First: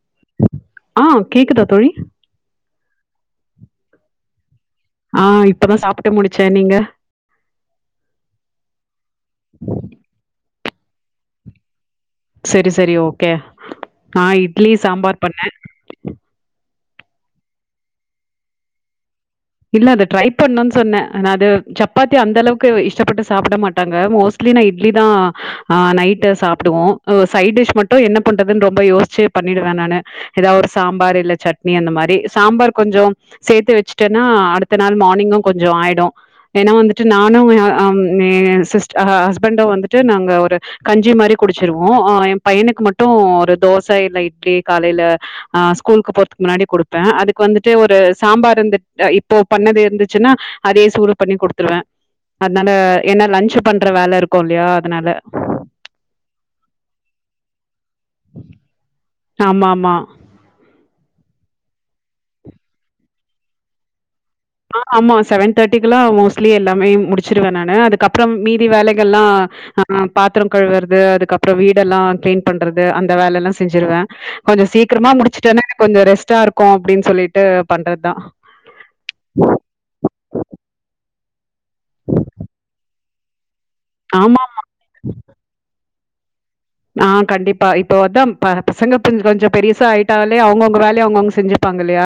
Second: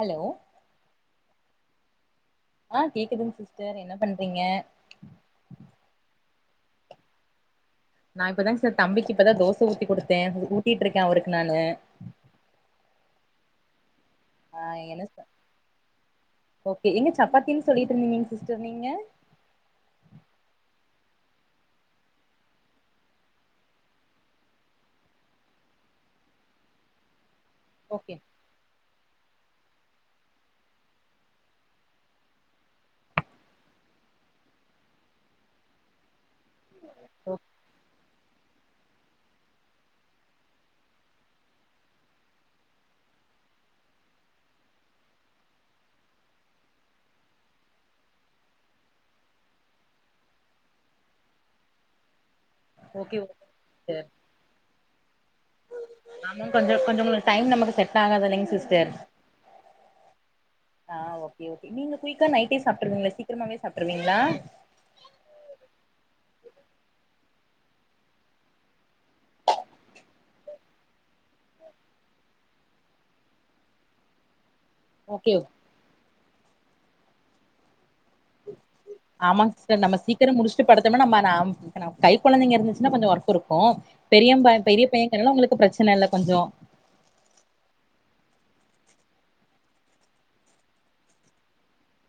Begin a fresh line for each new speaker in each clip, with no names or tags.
Hello
ஆஹ் கேக்குதா தோழி
ஆ கேக்குதுங்க சிஸ்டர் என்ன பண்றீங்க
ஆஹ் இப்பதா சாப்புட்டு முடிச்சே நீங்க
நா இப்பதாங் சர் தம்பிக்கு இப்பதா தோச ஊத்தி குடுத்தே ஊ உ கட்டிட்டு இருக்கே அவருக் நானு
சரி சரி ஓக நா
ஆ
இட்லி
என்ன
சாம்பார் பண்ணே
ஓகே எங்க சப்பாத்தின்னு சொல்லிட்டு இருந்திங்க சிஸ்டர் நீங்க
இல்ல அத ட்ரை பண்ணனு சொன்னே நா அது சப்பாத்தி அந்த அளவுக்கு இஷ்டப்பட்டு சாப்புட மாட்டாங்க மோஸ்ட்லி நா இட்லிதா ஆஹ் நைட் சாப்புடுவோ உஸ் சைடிஷ் மட்டு
ஓகே
என்ன பண்றது ரொம்ப யோசிச்சு பண்ணிடுவே நானு எதா ஒரு சாம்பார் இல்ல சட்னி அந்த மாரி சாம்பார் கொஞ்சொ சேர்த்து வச்சு ட்டன்னா அடுத்த நாள் மார்னிங்கு கொஞ்சொ ஆயிடு ஏனா வந்துட்டு நானு வெ அ அம் எ என் சிஸ்ட் ஆஹா ஹஸ்பண்டு வந்துட்டு நாங்க ஒரு கஞ்சி மாரி குடிச்சிருவோ அ எ பையனுக்கு மட்டு ஒரு தோச இல்ல இட்லி காலைல அ ஸ்கூலுக்கு போறதுக் முன்னாடி குடுப்பே அதுக்கு வந்துட்டு ஒரு சாம்பார் இருந்து அ இப்போ பண்ணது இருந்துச்சுன்னா அதே சூடு பண்ணி குடுத்துருவே அதுனால
ஓகே
ஏனா லஞ்சு பண்ற
சிஸ்டர்
வேல இருக்கு இல்லையா அதனால
ஸ்ட்ராங்க தானங்க சிஸ்டர்
ஆமா ஆமா
ஆஹ் ஓகே ஓகே நீங்க குயிக்கா நைட்டே சாப்ட்டுருவீங்களா சீக்கிரமே சாப்ட்டுருவீங்களா
ஆஹ் ஆமா செவன் தேட்டிக்ல்லா மோஸ்ட்லி எல்லாமே முடிச்சிருவ நானு அதுக்கப்புறம் மீதி வேலைகள்ல்லா அஹ் பாத்தரம் கழுவுறது அதுக்கப்புறம் வீடெல்லா கிளீன் பண்றது அந்த வேலல்லா செஞ்சிருவே கொஞ்ச சீக்கரமா
ஓகே
முடிச்சுட்டனா எனக் கொஞ்ச ரெஸ்டா இருக் கோ அப்டின்னு சொல்லிட்டு பண்றது தா
ஆமாங் சிஸ்டர் சீக்கிர முடிச்சுட்டு படுத்தம்னா நம்ம நாம் இப்ப நமக் கை கொழந்தைங்க இருந்துச்சுனா கொஞ்ச ஒர்க் இருக் கு
ஆமா
பெரியம்ப பெரிய பையங்குறனால உங்களுக்கு பிரச்சன இல்ல கொஞ்ச
ஆஹ் கண்டிப்பா இப்போ வந் பசங்கஞ கொஞ்ச பெருசா ஆயிட்டாலே அவங்கவுங்க வேலைய அவங்கவுங்க செஞ்சுப்பாங்க இல்லையா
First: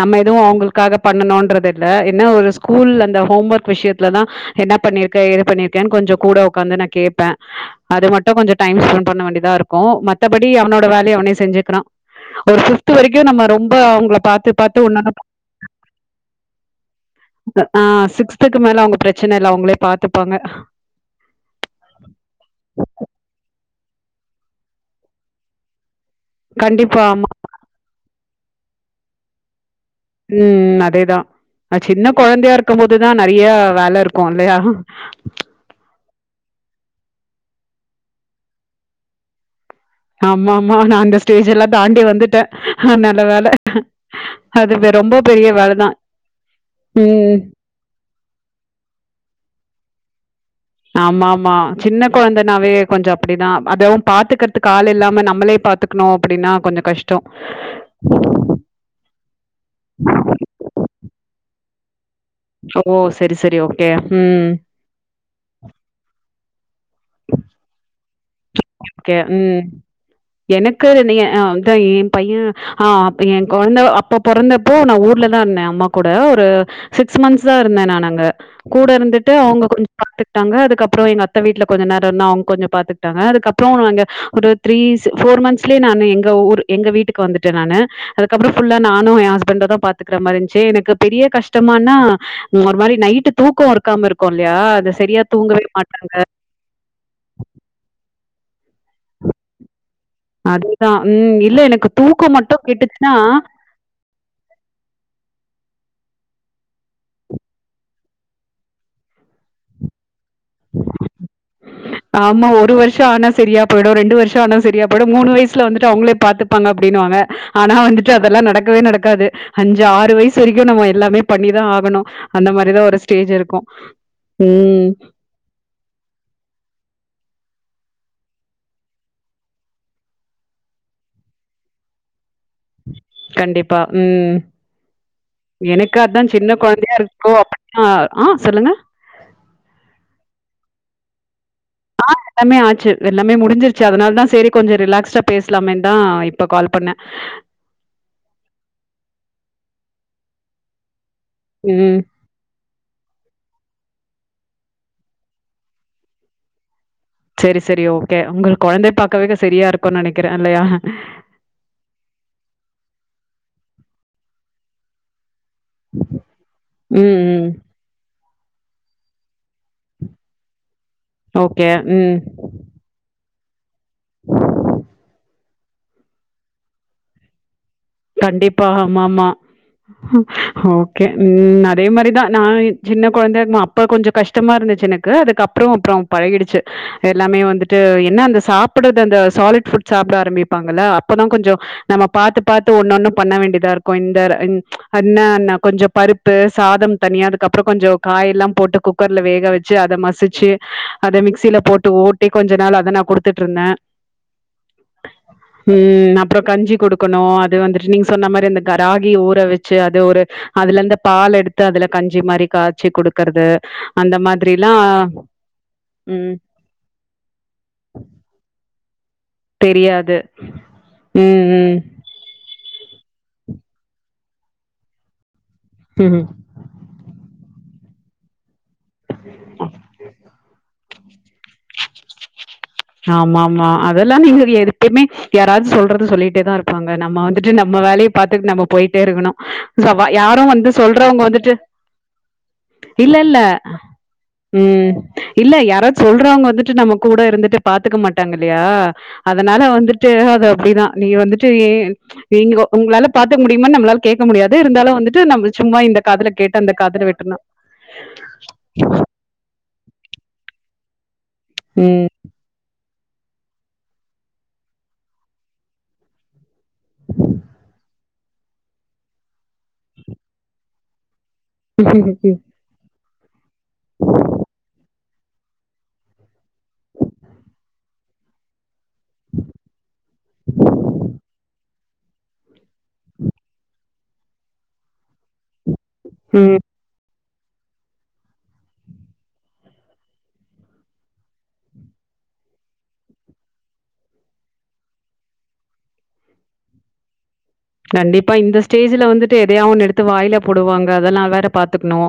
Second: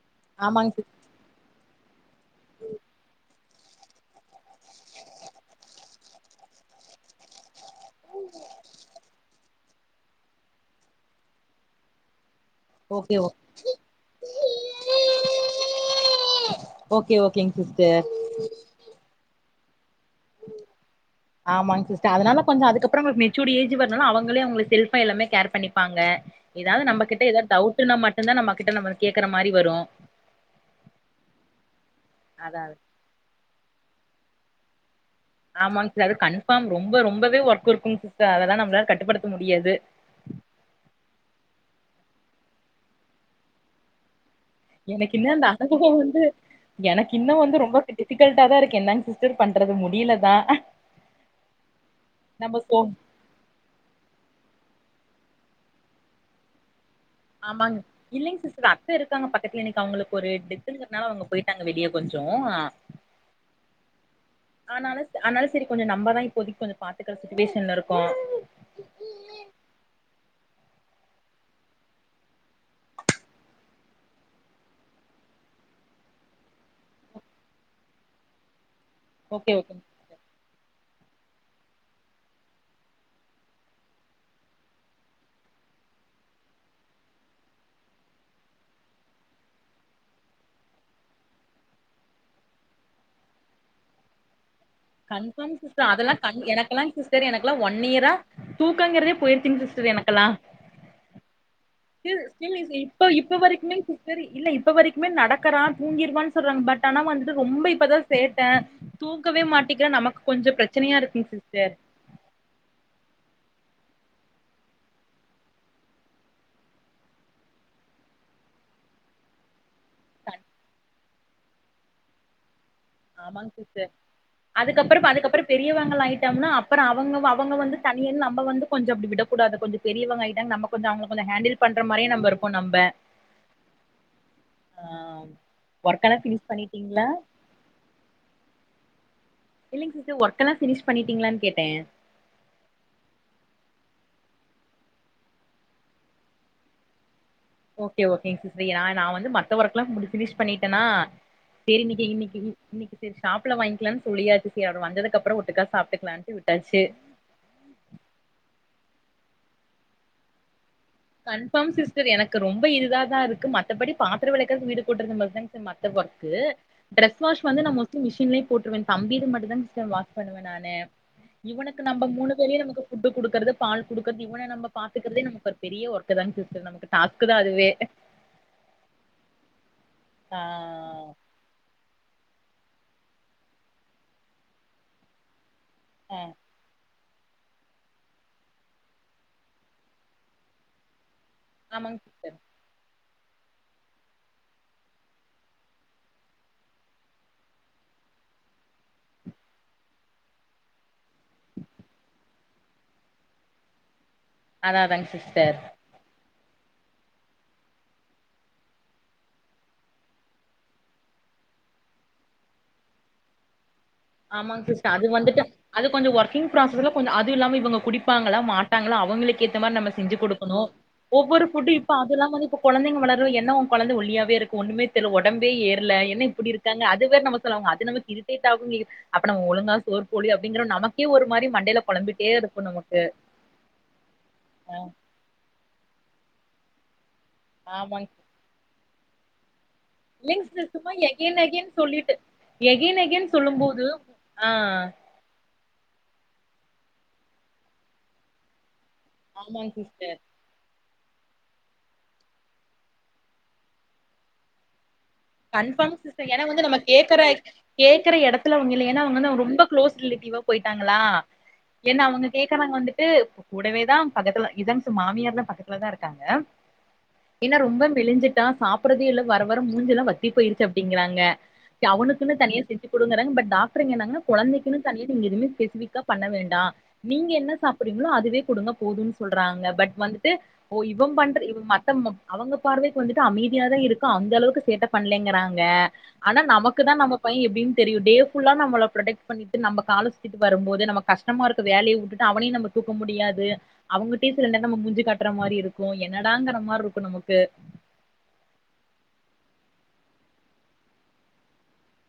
நம்ம எதுவும்
ஆமாங்க சிஸ்
அவங்களுக்காக பண்ணணுறதில்லா இல்ல என்ன ஒரு ஸ்கூல் அந்த ஹோம் ஒர்க் விஷயத்துல தா என்ன பண்ணிருக்க எது பண்ணிருக்கனு கொஞ்சோ கூட உக்காந்து நா கேப்பே அது மட்டு கொஞ்ச டைம் ஸ்பென் வேண்டிதா இருக்கு மத்தாபடி அவனோட வேலைய அவன செஞ்சுக்கிறா ஒரு பிப்த்
ஓகே ஓ
வரைக்கும் நம்ம ரொம்ப அவங்கள பாத்து பாத்து ஒன்னொன்னு
ஓகே ஓகேங்
[unintelligible]
சிஸ்டர்
ஆஹ் சிக்ஸ்துக்கு மேல அவங்க பிரச்சனை இல்ல அவங்களே பாத்து
ஆமாங்க சிஸ்டர் அதனால கொஞ்சோ அதுக்கப்பறோ மெச்சூடு ஏஜ் [unintelligible] அவங்களே அவங்களுக்கு செல்ஃபா எல்லாமே கேர் பண்ணிப்பாங்க எதாவது
கண்டிப்பா
நம்ம கிட்ட
ஆமா
எதா டவுட்டுனா மட்டு இதுதா நம்ம கிட்ட நம்ம கேக்குற மாரி வரு
உம் அதேதா சின்ன கொழந்தையா
அதா
இருக்கு போதுதா நெறைய வேல இருக் கும் இல்லையா
ஆமாங் சார் கண் [unintelligible] ரொம்ப ரொம்பவே ஒர்க் இருக்கும் சிஸ்டர் அதெல்லா நம்மளால கட்டுப்படுத்த முடியாது
ஆமா ஆமா நா இந்த ஸ்டேஜ் எல்லா தாண்டி வந்துட்ட ஹ நல்ல வேல அது
எனக்கு
ரொம்ப
இன்னு
பெரிய வேலதா
நடந்ததே வந்து எனக்கு
ம்
இன்னு வந்து ரொம்ப டிஃபிகல்டா தா இருக்கு என்னாங் சிஸ்டர் பண்றது முடியல அஹ்ஹ
ஆமா ஆமா சின்ன கொழந்தனாவே
சோ
கொஞ்சோ அப்படிதா அதவு பாத்துக்கறதுக்கு ஆல் இல்லாம நம்ளே பாத்துக்கணு அப்படின்னா கொஞ்சோ கஷ்
ஆமாங் இல்லைங் சிஸ்டர் அத்த இருக்காங்க பக்கத்துல இன்னைக்கி அவங்களுக்கு ஒரு டெத்ன்றனால அவங்க போய் தங்க வெளிய கொஞ்சோ
ஓ! சரி, சரி. ஓகே. ம்.
ஆனால ஆனாலு செரி கொஞ்சோ நம்மதா இப்போதைக்கி கொஞ்சோ பாத்துக்கற சுச்சுவேஷன்ல இருக்கோ
ஒகே ஒகே உம் எனக்கு [unintelligible] என் பையன் ஆஹ் என் கொழந்த அப்ப பொறந்தப்போ நா ஊர்லதா இருந்த அம்மா கூட ஒரு சிக்ஸ் மன்ஸ் தா இருந்த நா அங்க கூட இருந்துட்டு
ஓகே
அவங்க
ஓகே
கொஞ்சோ பாத்துட்டாங்க அதுக்கப் அப்பறோ எங்க அத்த வீட்ல கொஞ்ச நேரோ அவங்க கொஞ்சோ பாத்து [inaudible] அதுக்கப்றோ [inaudible] த்ரீஸ் ஒரு ஃபோர் மன்ஸ்லையே நானு எங்க ஊருக்கு எங்க வீட்டுக்கு வந்துட்ட நானு அதுகப்பறோ ஃபுல்லா நானு என் ஹஸ்பண்டு தா பாத்துக்கிற மாரி இருன்சு எனக்கு பெரிய கஷ்டமானா ஒரு மாரி நைட்டு தூக்கோ இருக்காம இருக்கும் இல்லையா அது சரியா
கன்ஃபார்ம்
தூங்கவே
சிஸ்டர் அதெல்லா
மாட்டாங்க
[unintelligible] எனக்கெல்லா சிஸ்டர் எனக்கெல்லா ஒன் இயரா தூக்கங்கறதே போயிருச்சுங்க சிஸ்டர் எனக்
அதுதா உம் இல்ல எனக்கு
ஸ்டில்
தூக்கோ
ஸ்டில்
மட்டு
இஸ்ய இப்ப
கெட்டுச்சுன்னா
இப்ப வரைக்குமே சிஸ்டர் இல்ல இப்ப வரைக்குமே நடக்கறா தூங்கிடுவான்னு சொல்றாங்க பட் ஆனா வந்துட ரொம்ப இப்பதா சேட்ட தூக்கவே மாட்டிக்கிற நமக்கு கொஞ்சோ ப்ரெச்சனையா இருக்குங் சிஸ் ஸ்டர்
ஆமா ஒரு வருஷோ ஆனா செரியா போய்டு ரெண்டு வருஷோ ஆனா செரியா போய்டு மூணு வயசுல வந்துட்டு அவுங்களே பாத்துப்பாங்க அப்டின்னுவாங்க ஆனா வந்துட்டு அதெல்லா நடக்கவே நடக்காது அஞ்சு ஆறு வயசு வரைக்கு நம்ம எல்லாமே பண்ணிதா ஆகணு அந்த மாரி தான் ஒரு ஸ்டேஜ்
ஆமாங்க
இருக்கும்.
சிஸ்டர்
ம்.
அதுக்கப்பறோ அதுக்கப்பறோ பெரியவங்களா ஆயிட்டோம்னா அப்பறோ அவுங்க அவுங்க வந்து தனி நம்ம வந்து கொஞ்சோ அப்டி விடக்கூடாது கொஞ்சோ பெரியவங் ஆயிட்டாங் நம்ம கொஞ்சோ அவுங்க கொஞ்சோ ஹேண்டில் பண்ற மாரி நம்ம இருப்போ நம்ப
கண்டிப்பா உம்
ஆ
எனக்கு
ஒர்க்கெல்லா
அதான்
ஃபினிஷ்
சின்ன கொழந்தையா
பண்ணிட்டீங்களா
இருக்கோ அப்டிதா ஆஹ் சொல்லுங்க
இல்லங்க சிஸ்டர் ஒர்க்கெல்லா பினிஷ் பண்ணிட்டீங்களான்னு கே
ஆஹ் எல்லாமே ஆச்சு எல்லாமே முடிஞ்சிருச் ச்சு அதனாலதா சேரி கொஞ்சோ ரிலாக்சா பேசலாமே தா இப்ப கால் பண்ணேன்
ஓகே ஓகேங்கா சிஸ்டர் நா நான் வந்து மத்த ஒர்க் எல்லா பினிஷ் பண்ணிட்டேனா சேரி
ம்.
இன்னைக்கி இன்னிக்கி இ இன்னைக்கு சேரி ஷாப்ல வாங்கிக்கலாம்னு சொல்லியாச்சி சேரி அவர் வந்ததுக்கு அப்புறோ ஒட்டுக்கா சாப்புட்டுக்கலான்னுட்டு விட்டாச்சு
சேரி சேரி ஓகே உங்களுக்கு கொழந்தை பாக்கவேக்க செரியா இருக்கும்னு நெனைக்கிறே இல்லையா
கன்ஃபார்ம் சிஸ்டர் எனக்கு ரொம்ப இதுதா தா இருக்கு மத்தபடி பாத்திர வெளக்குறது வீடு கூட்டுறது மட்டும் தா மத்த ஒர்க
ம்,
டிரஸ் வாஷ்
ம்.
வந்து நா மோஸ்லி மிஷின்ல போற்றுவேன் தம்பிது மட்டும்தா வாஷ்பண்ணுவேன் நானு
ஓகே.
இவனுக்கு நம்ம மூணு
ம்.
வேலயும் நமக் ஃபுட்டு் கொடுக்கறத பால் குடுக்குறது இவன நம்ம பாத்துக்கறதே நம பெரிய ஒர்க்க தாங்க சிஸடர் நமக்கு டாஸ்க்குதா அதுவே
கண்டிப்பா ஆமாமா
ஆ
ஓகே உம் அதே மாரிதா நா சின்ன கொழந்தைய இருக்கு போ அப்ப கொஞ்சோ கஷ்டமா இருந்துச்சு எனக்கு அதுக்கு அப்றோ அப்றோ
ஆ
பழகிடுச்சு எல்லாமே வந்துட்டு என்ன அந்த சாப்புட்றது அந்த சாலிட் ஃபுட் சாப்பிட ஆரம்பிப்பாங்கள அப்ப தா கொஞ்சோ
ஆமாங்க
நம்ம
சிஸ்டர்
பாத்து இன்னொன்னும் பண்ண வேண்டியதா இருக்கோ இந்த அன்னான்னா கொஞ்சோ பருப்பு சாதோ தனியா அதுக்கப்புறோ கொஞ்சோ காய எல்லா போட்டு குக்கர்ல வேக வெச்சு அத மசிச்சு அத மிக்சியில போட்டு ஓட்டி கொஞ்சோ நாள் அத நா குடுத்துட்டு இருந்தே
அத்தா அத்தாங்க சிஸ்டர்
அப்பறோ கஞ்சி கொடுக்க னு அது வந்துட்டு நீங்க சொன்ன மாரி இந்த கராகி ஊற வெச்சு அது ஒரு அதுல இருந்து பால் எடுத்து அதுல கஞ்சி மாரி காச்சி குடுக்கறது அந்த
ஆமாங்
மாதிரிலாம்
சிஸ்டர் அது வந்துட்டு அது கொஞ்சோ
ம்
ஒர்க்கிங் ப்ராசஸ் கொஞ்சோ அது இல்லாம இவ குடிப்பாங்களா மாட் டங்ளால அவங்களுக்கேத்த மாரி நம்ம செஞ்சு
தெரியாது
குடுக்கணு ஒவ்வொரு
ம்
ஃபுட்டு
ம்
இப்ப அதெல்லாம் வந்து இப்ப கொழந்தைங்க உணர்வு என்ன ஒ கொழந்த ஒல்லியாவே இருக்கு ஒன்னுமே தெர்லயே ஒடம்பே ஏற்ல என்ன
ம்
இப்டி இருக்காங்க அது வேற நம்ம சொல்லுவாங்க அது நமக்கு இரிடேட் ஆகுமே அப்ப நம்ம ஒழுங்கா சோறு பொழு அப்டிங்கற நமக் கு ஒரு மாரியும் மண்டைல கொழம்பிட்டே இருக்கு நமக்
ஆமா ஆமா அதெல்லா நீங்க எடுப்பமே யாராவ்ரது சொல்றது சொல் போய்ட்டே தா இருப்பாங்க நம்ம வந் துட்டு நம்ம வேலைய
ஆமாங்க
பாத்துட்டு நம்ம போய்ட்டே இருக்கணு லவ்வா யாரு
இல்லைங்க
வந்து
சிஸ்டர் சும்மா
சொல்றவ்ங்க
எகைன்
வந்துட்டு
எகைன் சொல்லிட்டு எகைன்
இல்ல
எகைன்
இல்ல
சொல்லும் போது ஆ
உம் இல்ல யாரோ சொல்றவ்ங்க வந்துட் டு நம்மக்கூட இருந்துட்டு பாத்துக்க மாட்டாங்க இல்லயா அதனால
ஆமாங்க சிஸ்டர்
வந்துட்டு அது அப்டிதா நீ வந்துட்டு ஏ நீங்கோ உங்களால பாத்துக்க முடியுமான் நம்பளால கேக்க முடியாது இருந்தாலு வந்து
கன்ஃபார்ம் சிஸ்டர் ஏனா வந்து நம்ம கேக்கற
விட்டுர்ணும்.
கேக்குற எடத்துல அவ்ங்க இல்ல ஏனா அவ்ங்களா ரொம்ப க்ளோஸ் ரிலேட்டிவா போய்ட் டாங்களா என்ன
ம்.
அவ்ங்க கேக்றாங்க வந்து ட்டு ஒ கூடவே தா பக்கத்துல இதான் சு மாமியார்லா பக்கத்துலதா இருக்காங்க என்ன ரொம்ப மெலிஞ்சிட் டா சாப்ட்றதே இல்ல வர வர மூஞ்சிலா வத் திப் போயிருக்கு அப்டிங்கிறாங்க எ அவனுக்குனு தனியா செஞ்சு குடுங்கறாங் பட் டாக் ருங்க நாங்க கொழந்தைக்குனு தனி நீ நீங்க எதுவுமே பெசிஃபிக்கா பண்ண வேண்டா நீங்க என்ன சாப்ட்றீங்ளோ அதுவே குடுங்க போதுன் சொல்றாங்க பெட் வந்துட்டு ஒ இவன் பண்ற இவ் மத்தன்மம் அவங்க பாடுதா இப்ப வந்துட்டு அமைதியா தா இருக்கா அந்த அளவுக்கு சேட்ட பண்லேங்க றாங்க ஆனா
ம்.
நமக்கு தா நம்ம பைய எப்டின் தெரியு டே ஃபுல்லா நம்மல ப்ரொடெக்ட் பண்ணிட்டு நம்ப கால சுத்திட்டு வரும்போது நமக்கு கஷ்டமா இருக்கு வேலையு விட்டுட்டு அவனையு நம்ம தூக்க முடியாது அவங்கிட்டயு சில நேர நம்ம மூஞ்ச காட்ற மாரி இருக்கு என்னடாங்கிற மார்ருக்கு நமக்கு
கண்டிப்பா இந்த ஸ்டேஜ்ல வந்துட்டு எதையோ ஒன்னு எடுத்து வாயில போடுவாங்க அதனா வேற பாத்துக்ணு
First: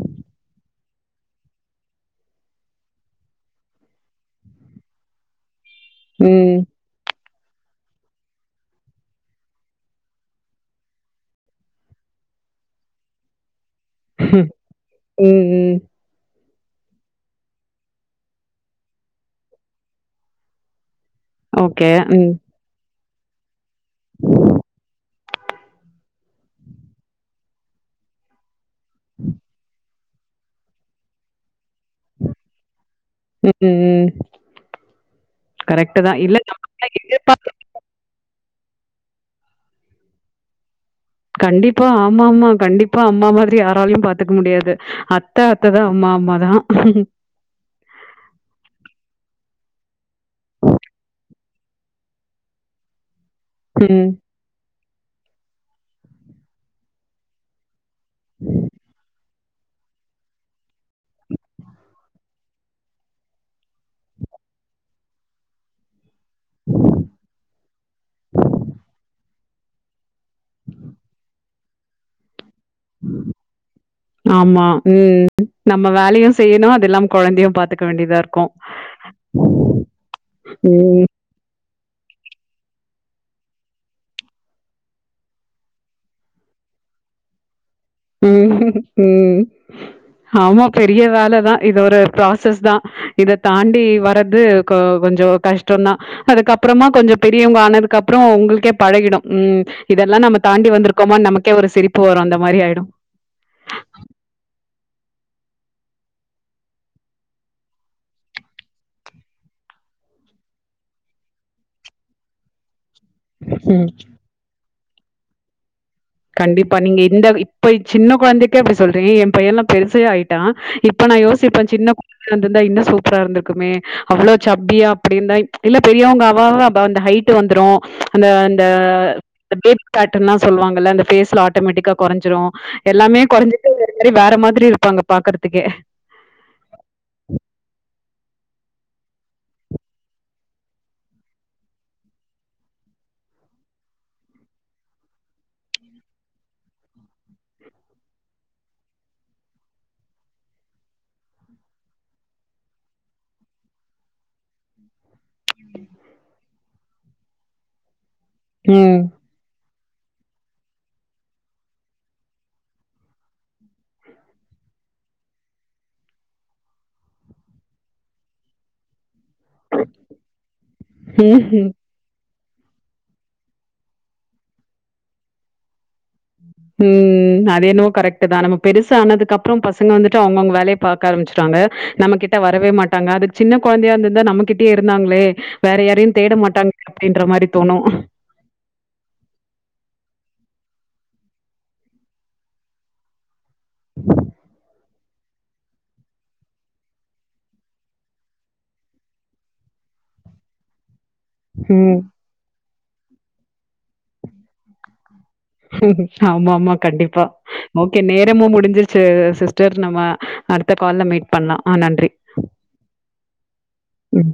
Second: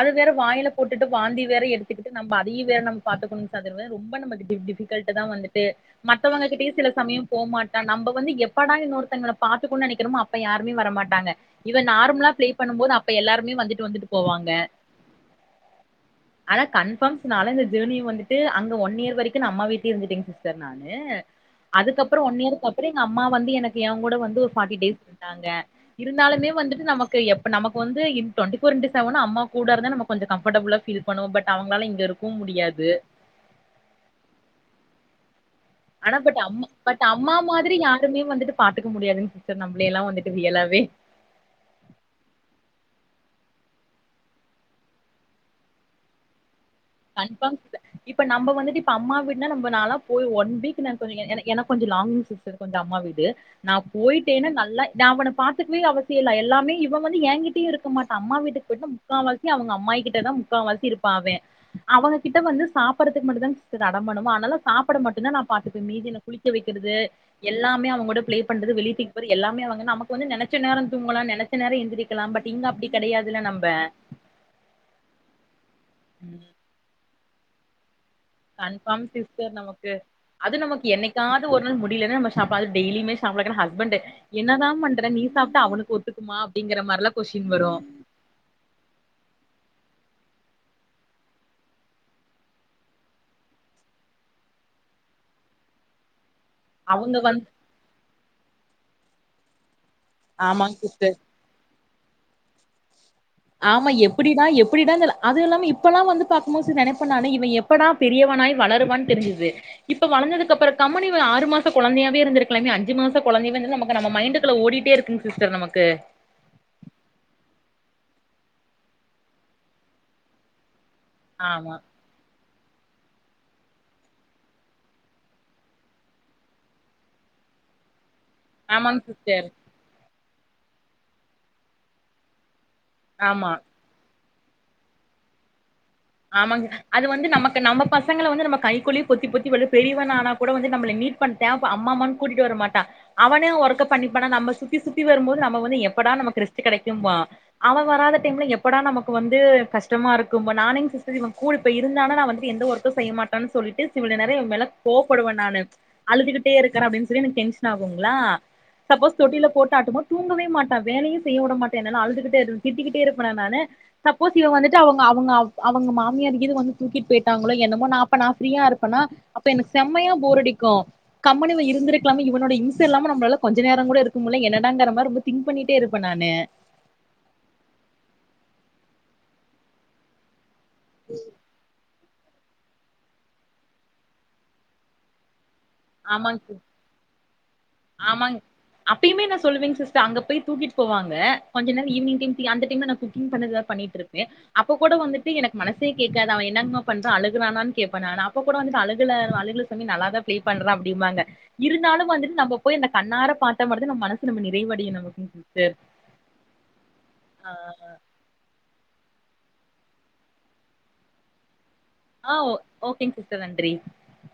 அது வேற வாயில போட்டுட்டு வாந்தி வேற எடுத்துக்கிட்டு நம்ப அதையு வேற நம்ம பாத்துக்கணு சகர்த ரொம்ப நமக்கு டிஃப் டிஃபிக்கல்ட்டு தா வந்து ட்டு
ம்.
மத்தவ்ங்ககிட்டயு சில சமயம் போமாட்டா நம்ப வந்து எப்படா இன்னொருத்தங்கள பாத்துகோன் நெனைக்கிறமோ அப்ப யாருமே வர மாட்டாங்க இவ நார்ம்லா ப்ளே பண்ணும்போது அப்ப எல்லாருமே வந்துட்டு வந்துட்
ம் ம்
ஆனா கன்ஃபார்ம்ஸ் நாலா இந்த ஜர்னிய வந்துட்டு அங்க ஒன் இயர் வரைக்கூ நா அம்மா வீட்லியே இருந்துட்டேங்க சிஸ்டர் நானு
ஓகே.
அதுக்கப்றோ
ம்.
ஒன் இயருக்கப்றோ அம்மா வந்து எனக்கு ஏங்கூட வந்து ஒரு ஃபார்டி டேஸ் இருந்தாங்க இருந்தாலுமே வந்துட்டு நமக்கு எப் நமக்கு வந்து இப் டொன்ட்டி ஃபோர் இண்ட் செவன் அம்மா கூட இருந்தா நம்ம கொஞ்ச கம்ஃபர்டபுளா ஃபீல் பண்ணுவோ பட் அவ ங்களால இங்க இருக்கவூ முடியாது
ம், ம். கரெக்ட்டு
ஆனா
தான். இல்ல
பட் அம்
நம்ம
பட் அம்மா
எதிர்பார்த்து
மாத்ரி யாருமே வந்துட்டு பாத்துக்க முடியாதுங் சிஸ்டர் நம்ளே எல்லா வந்துட்டு ரியலாவே
கண்டிப்பா ஆமாமா கண்டிப்பா அம்மா மாத்ரி யாராலையூ பாத்துக்க முடியாது அத்த அத்ததா அம்மா அம்மா தா
கன்ஃபாம் சிஸ்டர் இப்ப நம்ப வந்துட்டு இப்ப அம்மா வீட் என்ன நம்ப நாளா போய் ஒன் வீக் நா கொஞ்ச எனக் கொஞ்சோ லாங் சிஸ்டர் கொஞ்சோ அம்மா வீடு நா
ம்.
போயிட்டேனா நல்லா நா அவன பாத்துக்கவே அவசியோ இல்ல எல்லாமே இவ வந்து ஏங்கிட்டேயூ இருக் க மாட்டா அம்மா வீட்டுக்கு போய்ட்டா முக்காவா அவுங்க அம்மாயிகிட்டதா முக்காவாசி இருப்பா அவ அவங்ககிட்ட வந்து சாப்படதுக்கு மட்டுந்தா சிஸ்டர் அடம்பண்ணு ஆனால சாப்பட மட்டுந்தா நா பாத்துப்பே மீதிலா குளிக்க வெக்கிறது எல்லாமே அவங்ளோட ப்ளே பண்றது வெளிய போய் எல்லாமே அவூங்க நமக்கு வந்து நெனச்ச நேரோ தூங்கலா நெனச்ச நேரோ எந்திரிக்கலா பட் இங்க அப்டி கெடையாதுல நம்ப
ஆமா ம் நம்ம வேலயூ செய்யணூ அதெல்லாம் குழந்தையூ பாத்துக்க வேண்டியதாருக்
கன்ஃபாம் சிஸ்டர் நமக்கு அது நமக்கு
ம்.
என்னைக்காது ஒர் முடியலானா நம்ம சாப்பாடு டெய்லியூ சாப்ட வெக்கணூ ஹஸ்பண்ட் என்னதா பண்றே நீ சாப்டா அவனுக்கு ஒத்துக்குமா அப்டிங்கற மாரெல்லா கொஸ்டின் வரூ
ம் ம் ஆமா பெரிய வேலதா இது ஒரு ப்ராசஸ் தா இத தாண்டி வரீறது கொ கொஞ்சோ கஷ்டந்தா அதுக்கப்றமா கொஞ்சோ
அவங்க வந்
பெரியவங்கானதுக்கப் அப்றோ உங்களுக்கே பழகிடூ ம் இதெல்லாமக்ஷ நம்ம தாண்டி
ஆமாங் சிஸ்டர்
வந்திருக்கோமான் நமக்கே ஒரு சிரிப்பு வரூ அந்த மாரி ஆயிடூ
ஆமா எப்டிதா எப்டிதானு தெல அதுயில்லாம இப்பெல்லா வந்து பாக்கும்போது நெனப்பே நானு இவ எப்படா பெரியவனாய் வளருவா தெரிஞ்சுது இப்ப வளந்ததுக்கப்றோ கம்முனு இவ ஆறு மாசோ குழந்தையாவே இருந்திருக்கலாமேன் அன் அஞ்சு மாசோ கொழந்தைய வந்து நமக் நம்ம மைண்டுக்குள ஓடிட் டேயிருக்கூ சிஸ்டர் நமக்கு
கண்டிப்பா நீங்க இந்த இப்ப சின்ன குழந்தைக்கே அப்டி சொல்றீங்க என் பையன்லா பெருசே ஆயிட்டா இப் ப நா யோசிப்பே
ஆமா
சின்னக் [inaudible] ந்தா இன்னூ சூப்பராருந்திர்க்குமே அவ்ளோ சப்பியா அப்டிர்ந்தா இல்ல பெரியவங்க அவ வா அந்த ஹைட்டு வந்துரூ அந்த அந்த
ஆமாங் சிஸ்டர்
டேட் கட் டுல்லா சொல்வாங்கல்ல அந்த ஃபேஸ்லா ஆட்டோமேட்டிக்கா கொறைஞ்சிரூ யெல்லாமே
ஆமா
குறைஞ்ட்டு [inaudible] மாரி வேற மாதிரி யிருப்பாங்க பாக்கறதுக்கே
ஆமாங்க அது வந்து நமக்கு நம்ப பசங்களை வந்து நம்ம கைக்குள்ளயே பொத்திப் பொத்தி வள பெரியவனானா கூட வந்து நம்பள நீட் பண் தேவ அம்மா அம்மான்னு கூட்டிட்டு வர மாட்டா அவனே அவ ஒர்க பண்ணிப்பானா நம்ம சுத்தி சுத்தி வரும்போது நம்ம வந்து எப்படா நமக் ரெஸ்ட் கெடைக்கும்போ அவ வராத டைம்ல எப்படா நமக்கு வந்து கஷ்டமா இருக்குமோ நானெங் சிஸ் யிவன் கூல் யிப்ப ருந்தானா நா வந்துட்டு எந்த ஒர்த்தும் செய்ய மாட்ட சொல்லிட்டு யிவ்ளோ நேரோ என்மேல கோபப்படுவே நானு அழுதுகிட்டேருக்கிற அப்டின்னு சொல்லி எனக் டென்ஸ் [unintelligible] ங்களா
ம்.
சப்போஸ் தொட்டில போட்டாட்டும்போ தூங்கவே மாட்டா வேலயு செய்யவுட மாட்டானா அழுதுகிட்டே இரு திட்டிக்கிட்டே இருப்பேனா நானு சப்போஸ் இவ வந்துட்டு அவ்ங்க அவ்ங்க அப் அவங்க மாமியார் கீது வந்து தூக்கிட்டு போயிட்டாங்களோ யென்னமோ நா ப்ப நா ப்ரீயா யிருப்பனா அப்ப யெனக்கு செமயா போரடிக்கு கம்முனிவ
ம்ஹ்ம்.
யிருந்திருக்கலாம யிவனோட இம்ச யில்லாம நம்மளால கொஞ்ச நேர கூட இருக்க முடில என்னடாங் மாதிரி ரொம்ப திங்க் பண்ணிட்டே இருப்
ம் அது என்னமோ கரெக்ட் தா நம்ம பெருசு சா ஆனதுக்கு அப்பற பசங்க வந்துட்டு அவங்கவுங்க வேலை பாக்க ஆரம்பிச்சடாங்க நம்ம கிட்ட வரவே மாட்டாங்க அது சின்ன கொழந்தையா இருந்திருந்தா நம்மகிட்டயே இருந்தாங்களே வேற யாரையும் தேட
ஆமாங்
மாட்டாங்களே! அப்டின்ற மாரி தோணும்.
ஆமாங் அப்பயிமே நா சொல்லுவேங் சிஸ்டர் அங்க போய் தூக்கிட்டு போவாங்க கொஞ்ச நேர ஈவினிங் டைம் ப்ரியா அந்த டைம்ல நா குக்கிங் பண்ணறது பண்ணிட்டு இருப்பே அப்ப கூட வந்துட் விட்டுட்டு எனக்கு மனசே கேக்காது அவ என்னங்கமா பண்றா அழுகுறானு கேப்பே நானு அப்ப கூட வந்துட்டு அழுகல அழுகல சாமி நல்லதா பே பண்றா அப்டிபாங்க
ம்.
இருந்தாலு வந்துட்டு நம்மோ போயி இந்த கண்ணார பாத்த மட்டு தா நம்ம மனசு நம்ம நிறைவடியு நமக்கு சிஸ்டர்
ஆமா ஆமா கண்டிப்பா
ஆ
ஓகே நேரமும் முடிஞ்சிருச்சு செரி சிஸ்டர் நம்ம அடுத்த கால்ல மீட் பண்ணலா
ஆங் ஓ ஓக் செரிங்க சிஸ்டர் நன்றி
ம்